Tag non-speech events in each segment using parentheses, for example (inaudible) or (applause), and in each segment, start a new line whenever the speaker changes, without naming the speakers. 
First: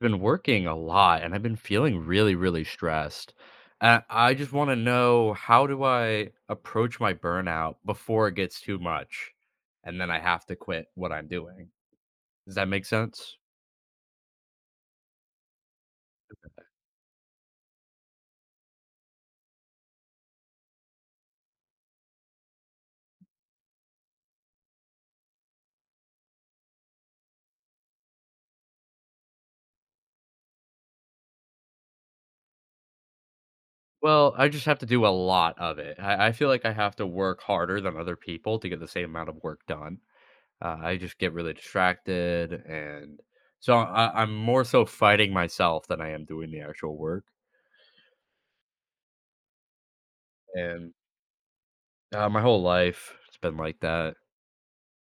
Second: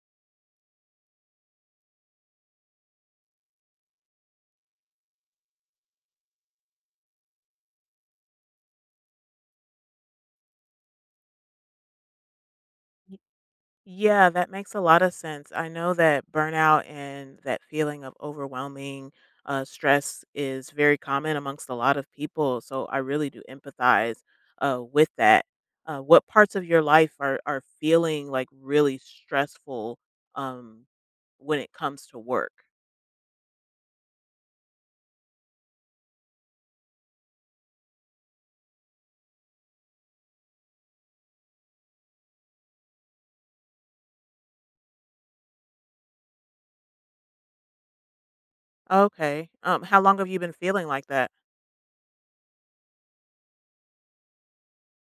Been working a lot and I've been feeling really, really stressed. And I just want to know, how do I approach my burnout before it gets too much and then I have to quit what I'm doing? Does that make
Y-
sense?
Yeah, that makes a lot of sense. I know that burnout and that feeling of overwhelming stress is very common amongst a lot of people. So I really do empathize with that. What parts of your life are feeling like really stressful um, when it comes to work?
Well, I just have to do a lot of it. I feel like I have to work harder than other people to get the same amount of work done. I just get really distracted. And so I'm more so fighting myself than I am doing the actual work.
Okay. How long have you been feeling
And
like that?
my whole life, it's been like that.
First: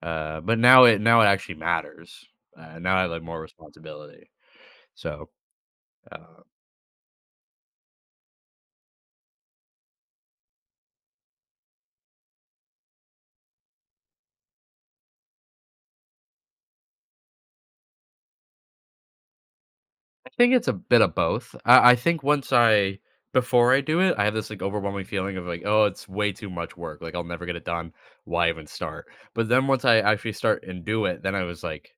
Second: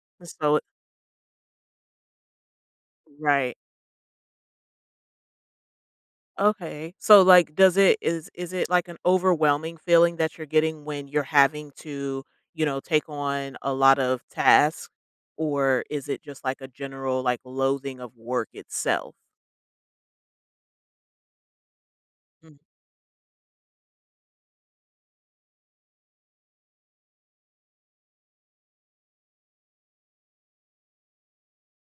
Uh,
So,
but now it now it actually matters. Now I have, like, more
right.
responsibility. So, uh,
Okay. So like does it is it like an overwhelming feeling that you're getting when you're having to, you know, take on a lot of tasks, or is it just like a general like loathing of work itself?
I think it's a bit of both. I think once
Mm.
I before I do it, I have this, like, overwhelming feeling of, like, "Oh, it's way too much work, like, I'll never get it done. Why even start?" But then once I actually start and do it, then I was like,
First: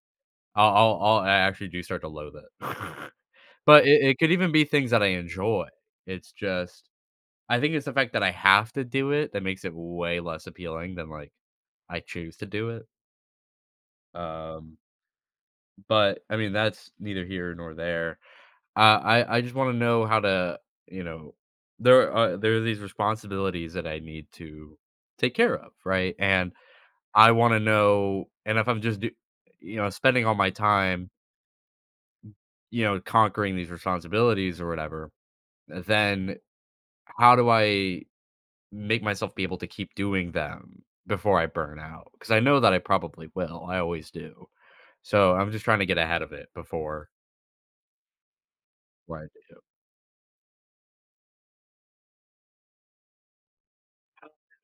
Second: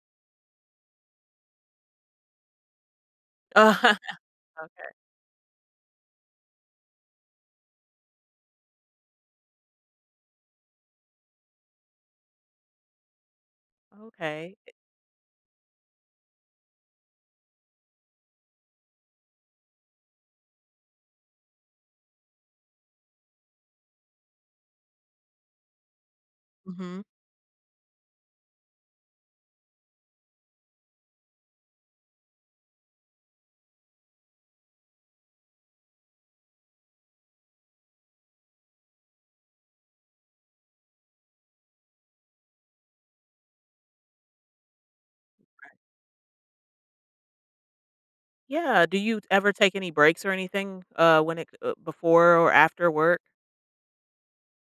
I actually do start to loathe it. (laughs)
Uh,
But it could even
(laughs)
be
okay.
things that I enjoy. It's just I think it's the fact that I have to do it that makes it way less appealing than, like, I choose to do it.
Okay.
Um, but I mean, that's neither here nor there. I I just wanna know how to, you know, there are these responsibilities that I need to take care of, right? And
Hmm.
I wanna know, and if I'm just spending all my time, conquering these responsibilities or whatever, then how do I make myself be able to keep doing them before I burn out? Because I know that I probably will, I always do. So, I'm just trying to get ahead of it before,
Yeah. Do you
right?
ever take any breaks or anything when it before or after work?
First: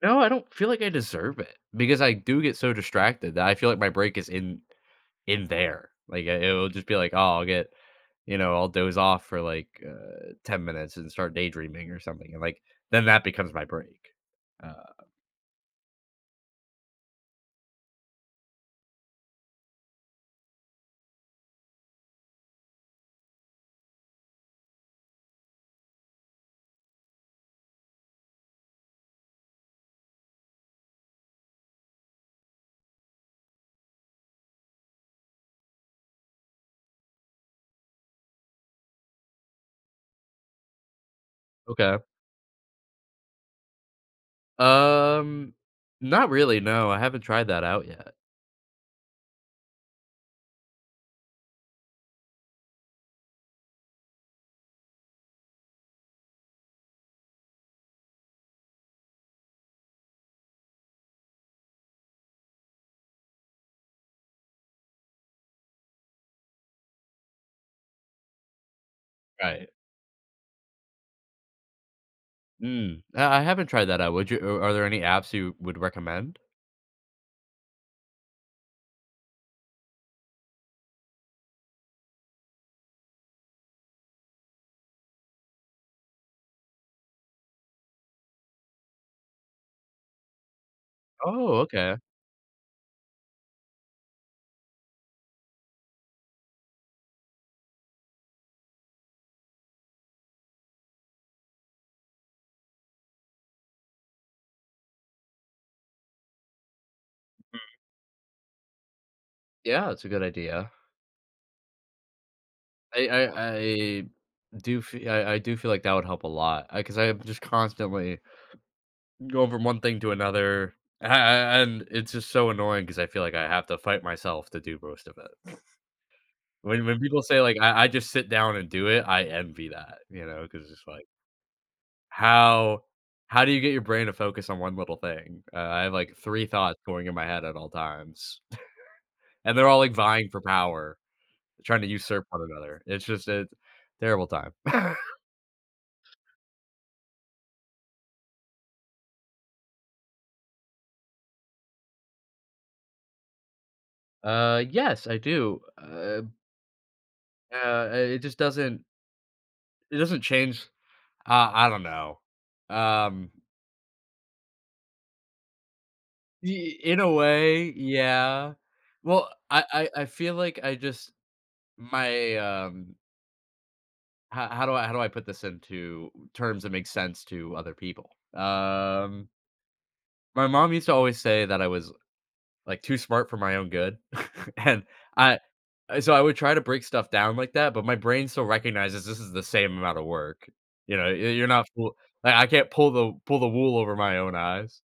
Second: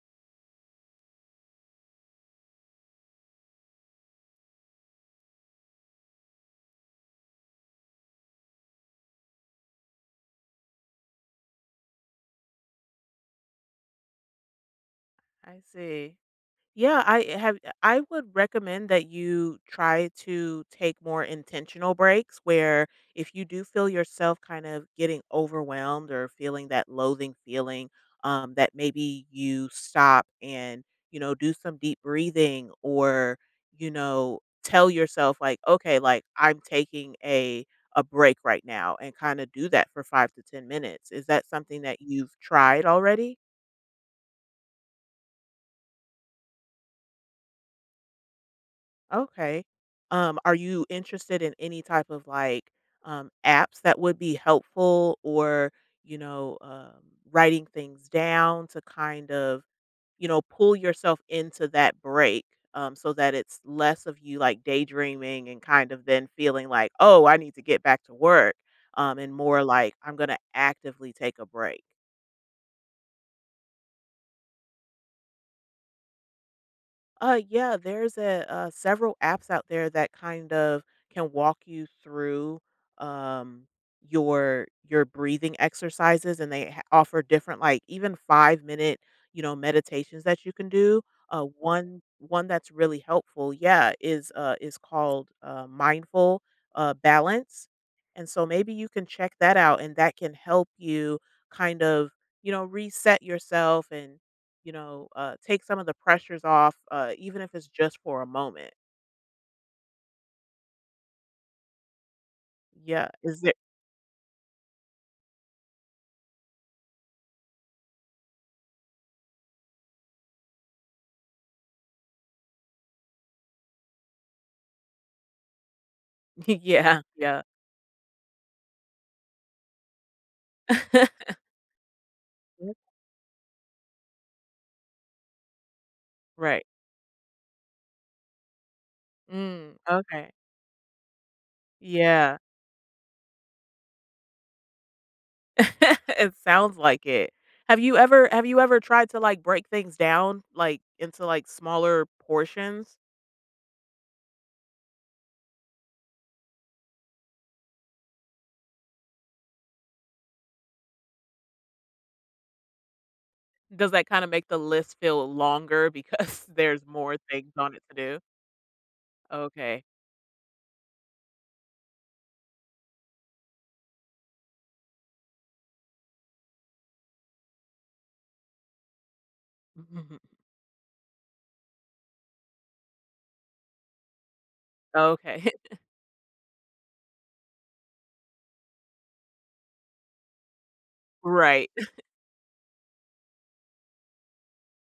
No, I don't feel like I deserve it because I do get so distracted that I feel like my break is in there. Like it- will just be like, oh, I'll get, I'll doze off for like 10 minutes and start daydreaming or something, and like then that becomes my break. Uh,
I see. Yeah, I eh, have eh, I would recommend that you try to take more intentional breaks where if you do feel yourself kind of getting overwhelmed or feeling that loathing feeling, that maybe you stop and, you know, do some deep breathing or, you know, tell yourself like, okay, like I'm taking a break right now and kind of do that for 5 to 10 minutes. Is that something
okay.
that you've tried already?
Um, Not really. No, I haven't tried that out yet.
Okay. Are you interested in any type of like apps that would be helpful or, you know, writing things down to kind of, you know, pull yourself into that break so that it's less of you like daydreaming and kind of then feeling like, oh, I need to get back to work and more
Right.
like I'm going to actively take a break?
Mm, I haven't tried that out. Would you? Are there any apps you would recommend?
Yeah, there's a several apps out there that kind of can walk you through um your breathing exercises, and they offer different like even 5 minute, you know, meditations that you can do.
Oh, okay.
One that's really helpful, yeah, is called mindful balance, and so maybe you can check that out, and that can help you kind of, you know, reset yourself and, you know, take some of the pressures off, even if it's just for a moment.
Yeah, it's a good idea. I
Yeah, is there
I I do feel like that would help a lot, because I am just constantly going from one thing to another, a and it's just so annoying because I feel like I have to fight myself to do most of it.
(laughs)
When
yeah,
people say,
yeah.
like, I just sit down and do it," I envy that, you know, because it's like,
(laughs) Mm.
how how do you get your brain to focus on one little thing? I have, like, 3
Right.
thoughts going in my head at all times, (laughs) and they're
Mm,
all, like, vying
okay.
for power, trying to usurp
Yeah.
one another. It's just a terrible time. (laughs)
(laughs) It sounds like it. Have you ever tried to, like, break things down, like, into, like, smaller portions?
Yes, I do. It just doesn't change. I don't know. Um,
Does that kinda make the list feel longer because (laughs)
Y-
there's
in a
more things
way,
on it to do?
yeah. Well,
Okay.
I feel like I just my how do I put this into terms that make sense to other people?
(laughs)
My mom used to always say that I was like, too smart for my own good, (laughs) and I
Okay. (laughs)
so I would try to break stuff down like that, but my brain still recognizes this is the same amount of work. You know, y you're not
Right.
fool
(laughs)
like, I can't pull the wool over my own eyes.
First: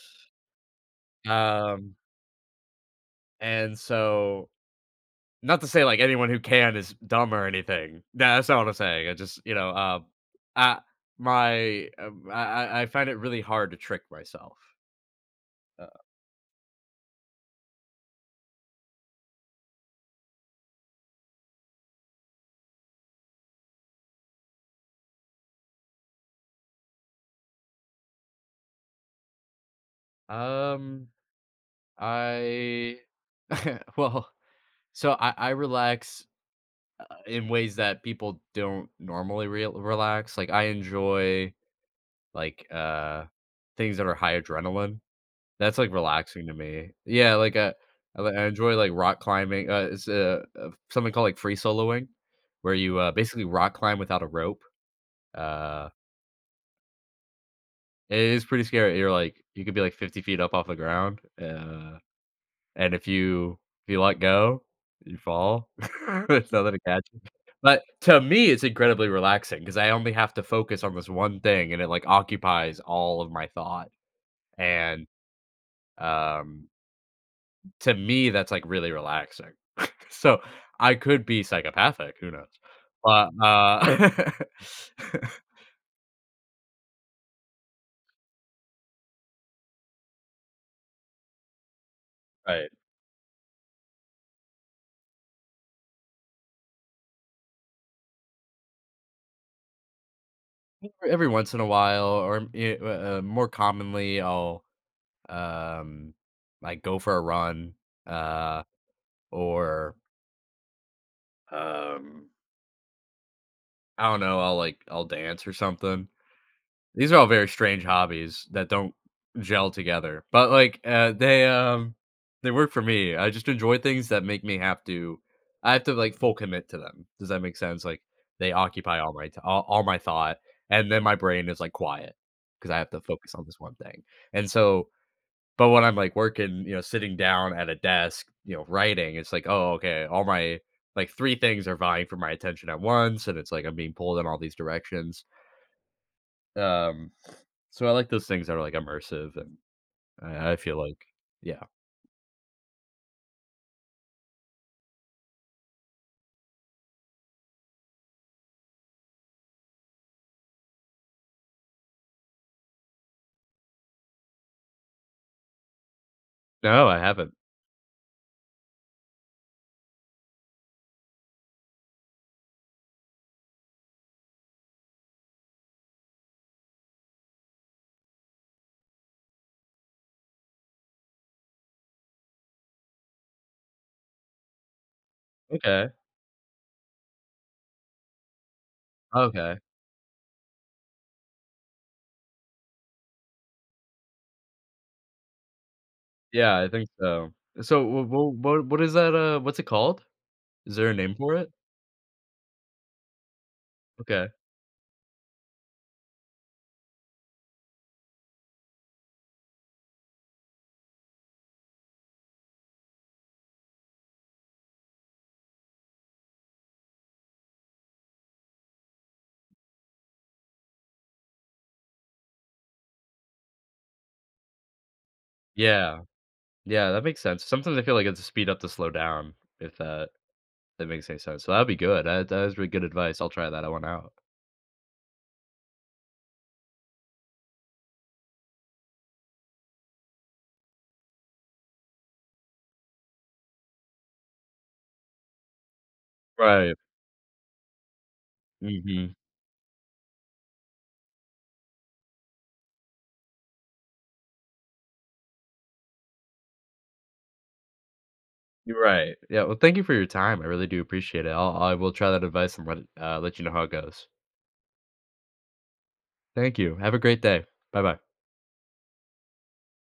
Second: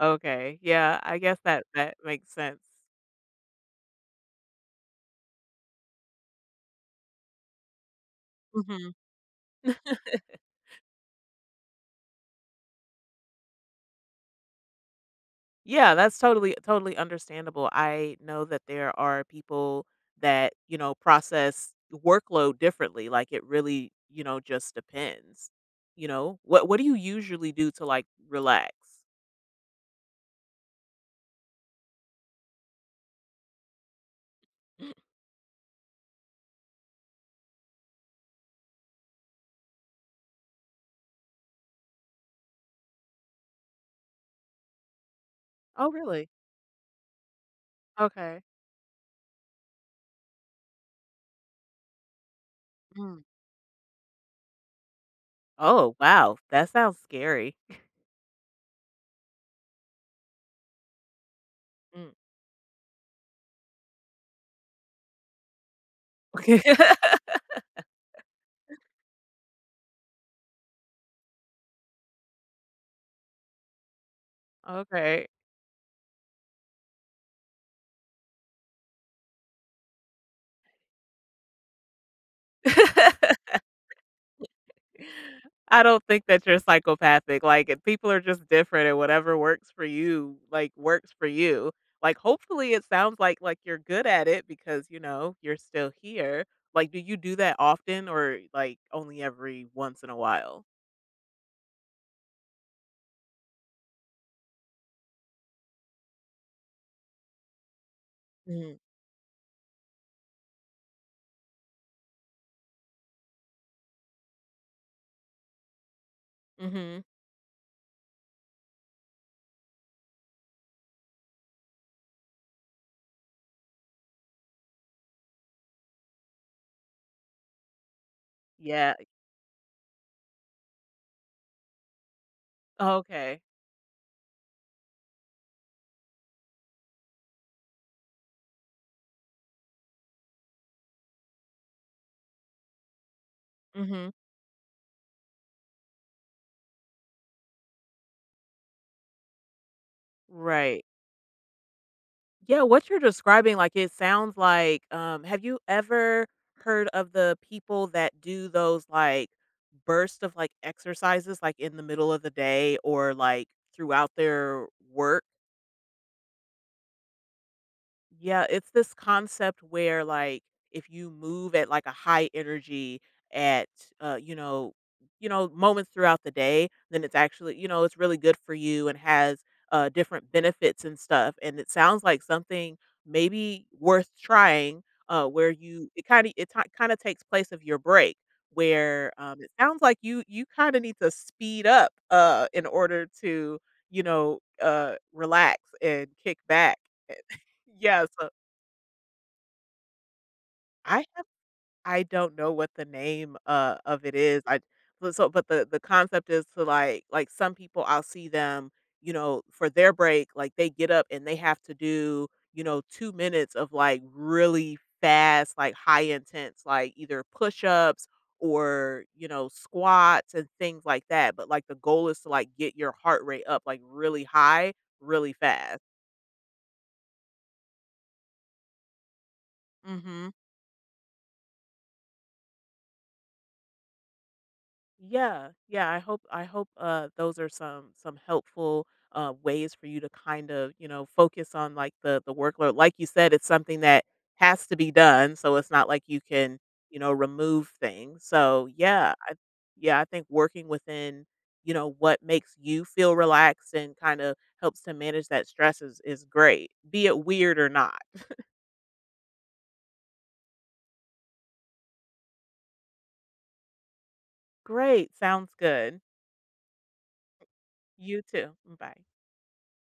Okay, yeah, I guess that that
Um,
makes sense.
and so, not to say, like, anyone who can is dumb or anything. Nah, that's not what I'm
Mhm.
saying. I just, you know, I my, I find it really hard to trick myself.
Yeah, that's totally understandable. I know that there are people that, you know, process workload differently. Like it really, you know, just depends. You know, what do you usually do to like relax?
Uh, um, I (laughs) well,
(clears throat)
so I relax in ways that people don't normally re- relax. Like I enjoy like uh things that are high adrenaline. That's
Oh,
like
really?
relaxing to me. Yeah, like li-
Okay.
I enjoy like rock climbing. It's Something called like free soloing, where you
Mm.
basically rock climb without a rope. Uh,
Oh, wow. That sounds scary.
it is pretty scary. You're like you could be like 50 feet up off the ground. Uh,
Mm.
And if you let go, you fall. (laughs) There's nothing to
(laughs)
catch you. But to me, it's incredibly relaxing because I only have to focus on this one thing, and it, like, occupies all of my thought, and,
Okay.
um, to me, that's, like, really relaxing. (laughs) So, I could be psychopathic, who knows?
(laughs)
But, (laughs)
I don't think that you're psychopathic, like, if people are just different and whatever works for you, like, works for you. Like,
right.
hopefully, it sounds like you're good at it because, you know, you're still here. Like, do you do that often or, like, only every once in a while?
Every once in a while, or, more commonly, I'll, um, like, go for a run, uh,
Mhm,
or Um I don't know, I'll dance or something.
mhm,
These are all very strange hobbies that don't gel together. But they work for me. I just enjoy things that make me have to like full commit to them. Does that make sense? Like they
yeah,
occupy all my thought, and then my brain is like quiet because I have to focus
okay,
on this one thing. And so But when I'm, like, working, you know, sitting down at a desk, you know, writing, it's like, "Oh, okay, all my like, 3 things are vying for my attention at once," and it's like I'm being
mhm,
pulled in all these directions. Um, so, I like those things that are, like, immersive, and I feel
right.
like yeah.
Yeah, what you're describing, like, it sounds like, um, have you ever heard of the people that do those, like, bursts of, like, exercises, like, in the middle of the day or, like, throughout their work?
No, I haven't.
Yeah, it's this concept where like if you move at like a high energy at you know, you know, moments throughout the day, then it's actually, you know, it's really good for you and has different benefits and stuff, and it sounds like something maybe worth trying where you,
Okay.
it kind of it ti kind of takes place of your break where it
Okay.
sounds like you kind of need to speed up in order to, you know, relax and kick
Yeah, I
back.
think so. So,
Yeah, so
what is that, what's it called? Is there a
I
name
have
for it?
I don't know what the name, of it
Okay.
is, I but so but the concept is to, like, some people, I'll see them, you know, for their break, like, they get up and they have to do, you know, 2 minutes of, like, really fast, like, high intense, like, either push-ups, or, you know, squats and things like that, but, like, the goal is to, like, get your heart rate up, like, really high, really fast.
Yeah. Yeah, that makes sense. Sometimes I feel like it's a speed up to slow down, if
Mhm.
that makes any sense. So that'd be good. That is really good advice. I'll try that one out.
Yeah, yeah, I hope those are some helpful ways for you to kind of, you know, focus on like the workload. Like you said, it's something that has to be done, so it's not like you can,
Right.
you know, remove things. So, yeah,
Mhm.
I think working within, you know, what makes you feel relaxed and kind of helps to manage that stress is great. Be it weird or not.
You're right. Yeah, well, thank you for your time. I really do appreciate it. I will try that advice and let let you know how it goes.
Great, sounds good.
Thank you. Have a great day. Bye-bye.
You too. Bye.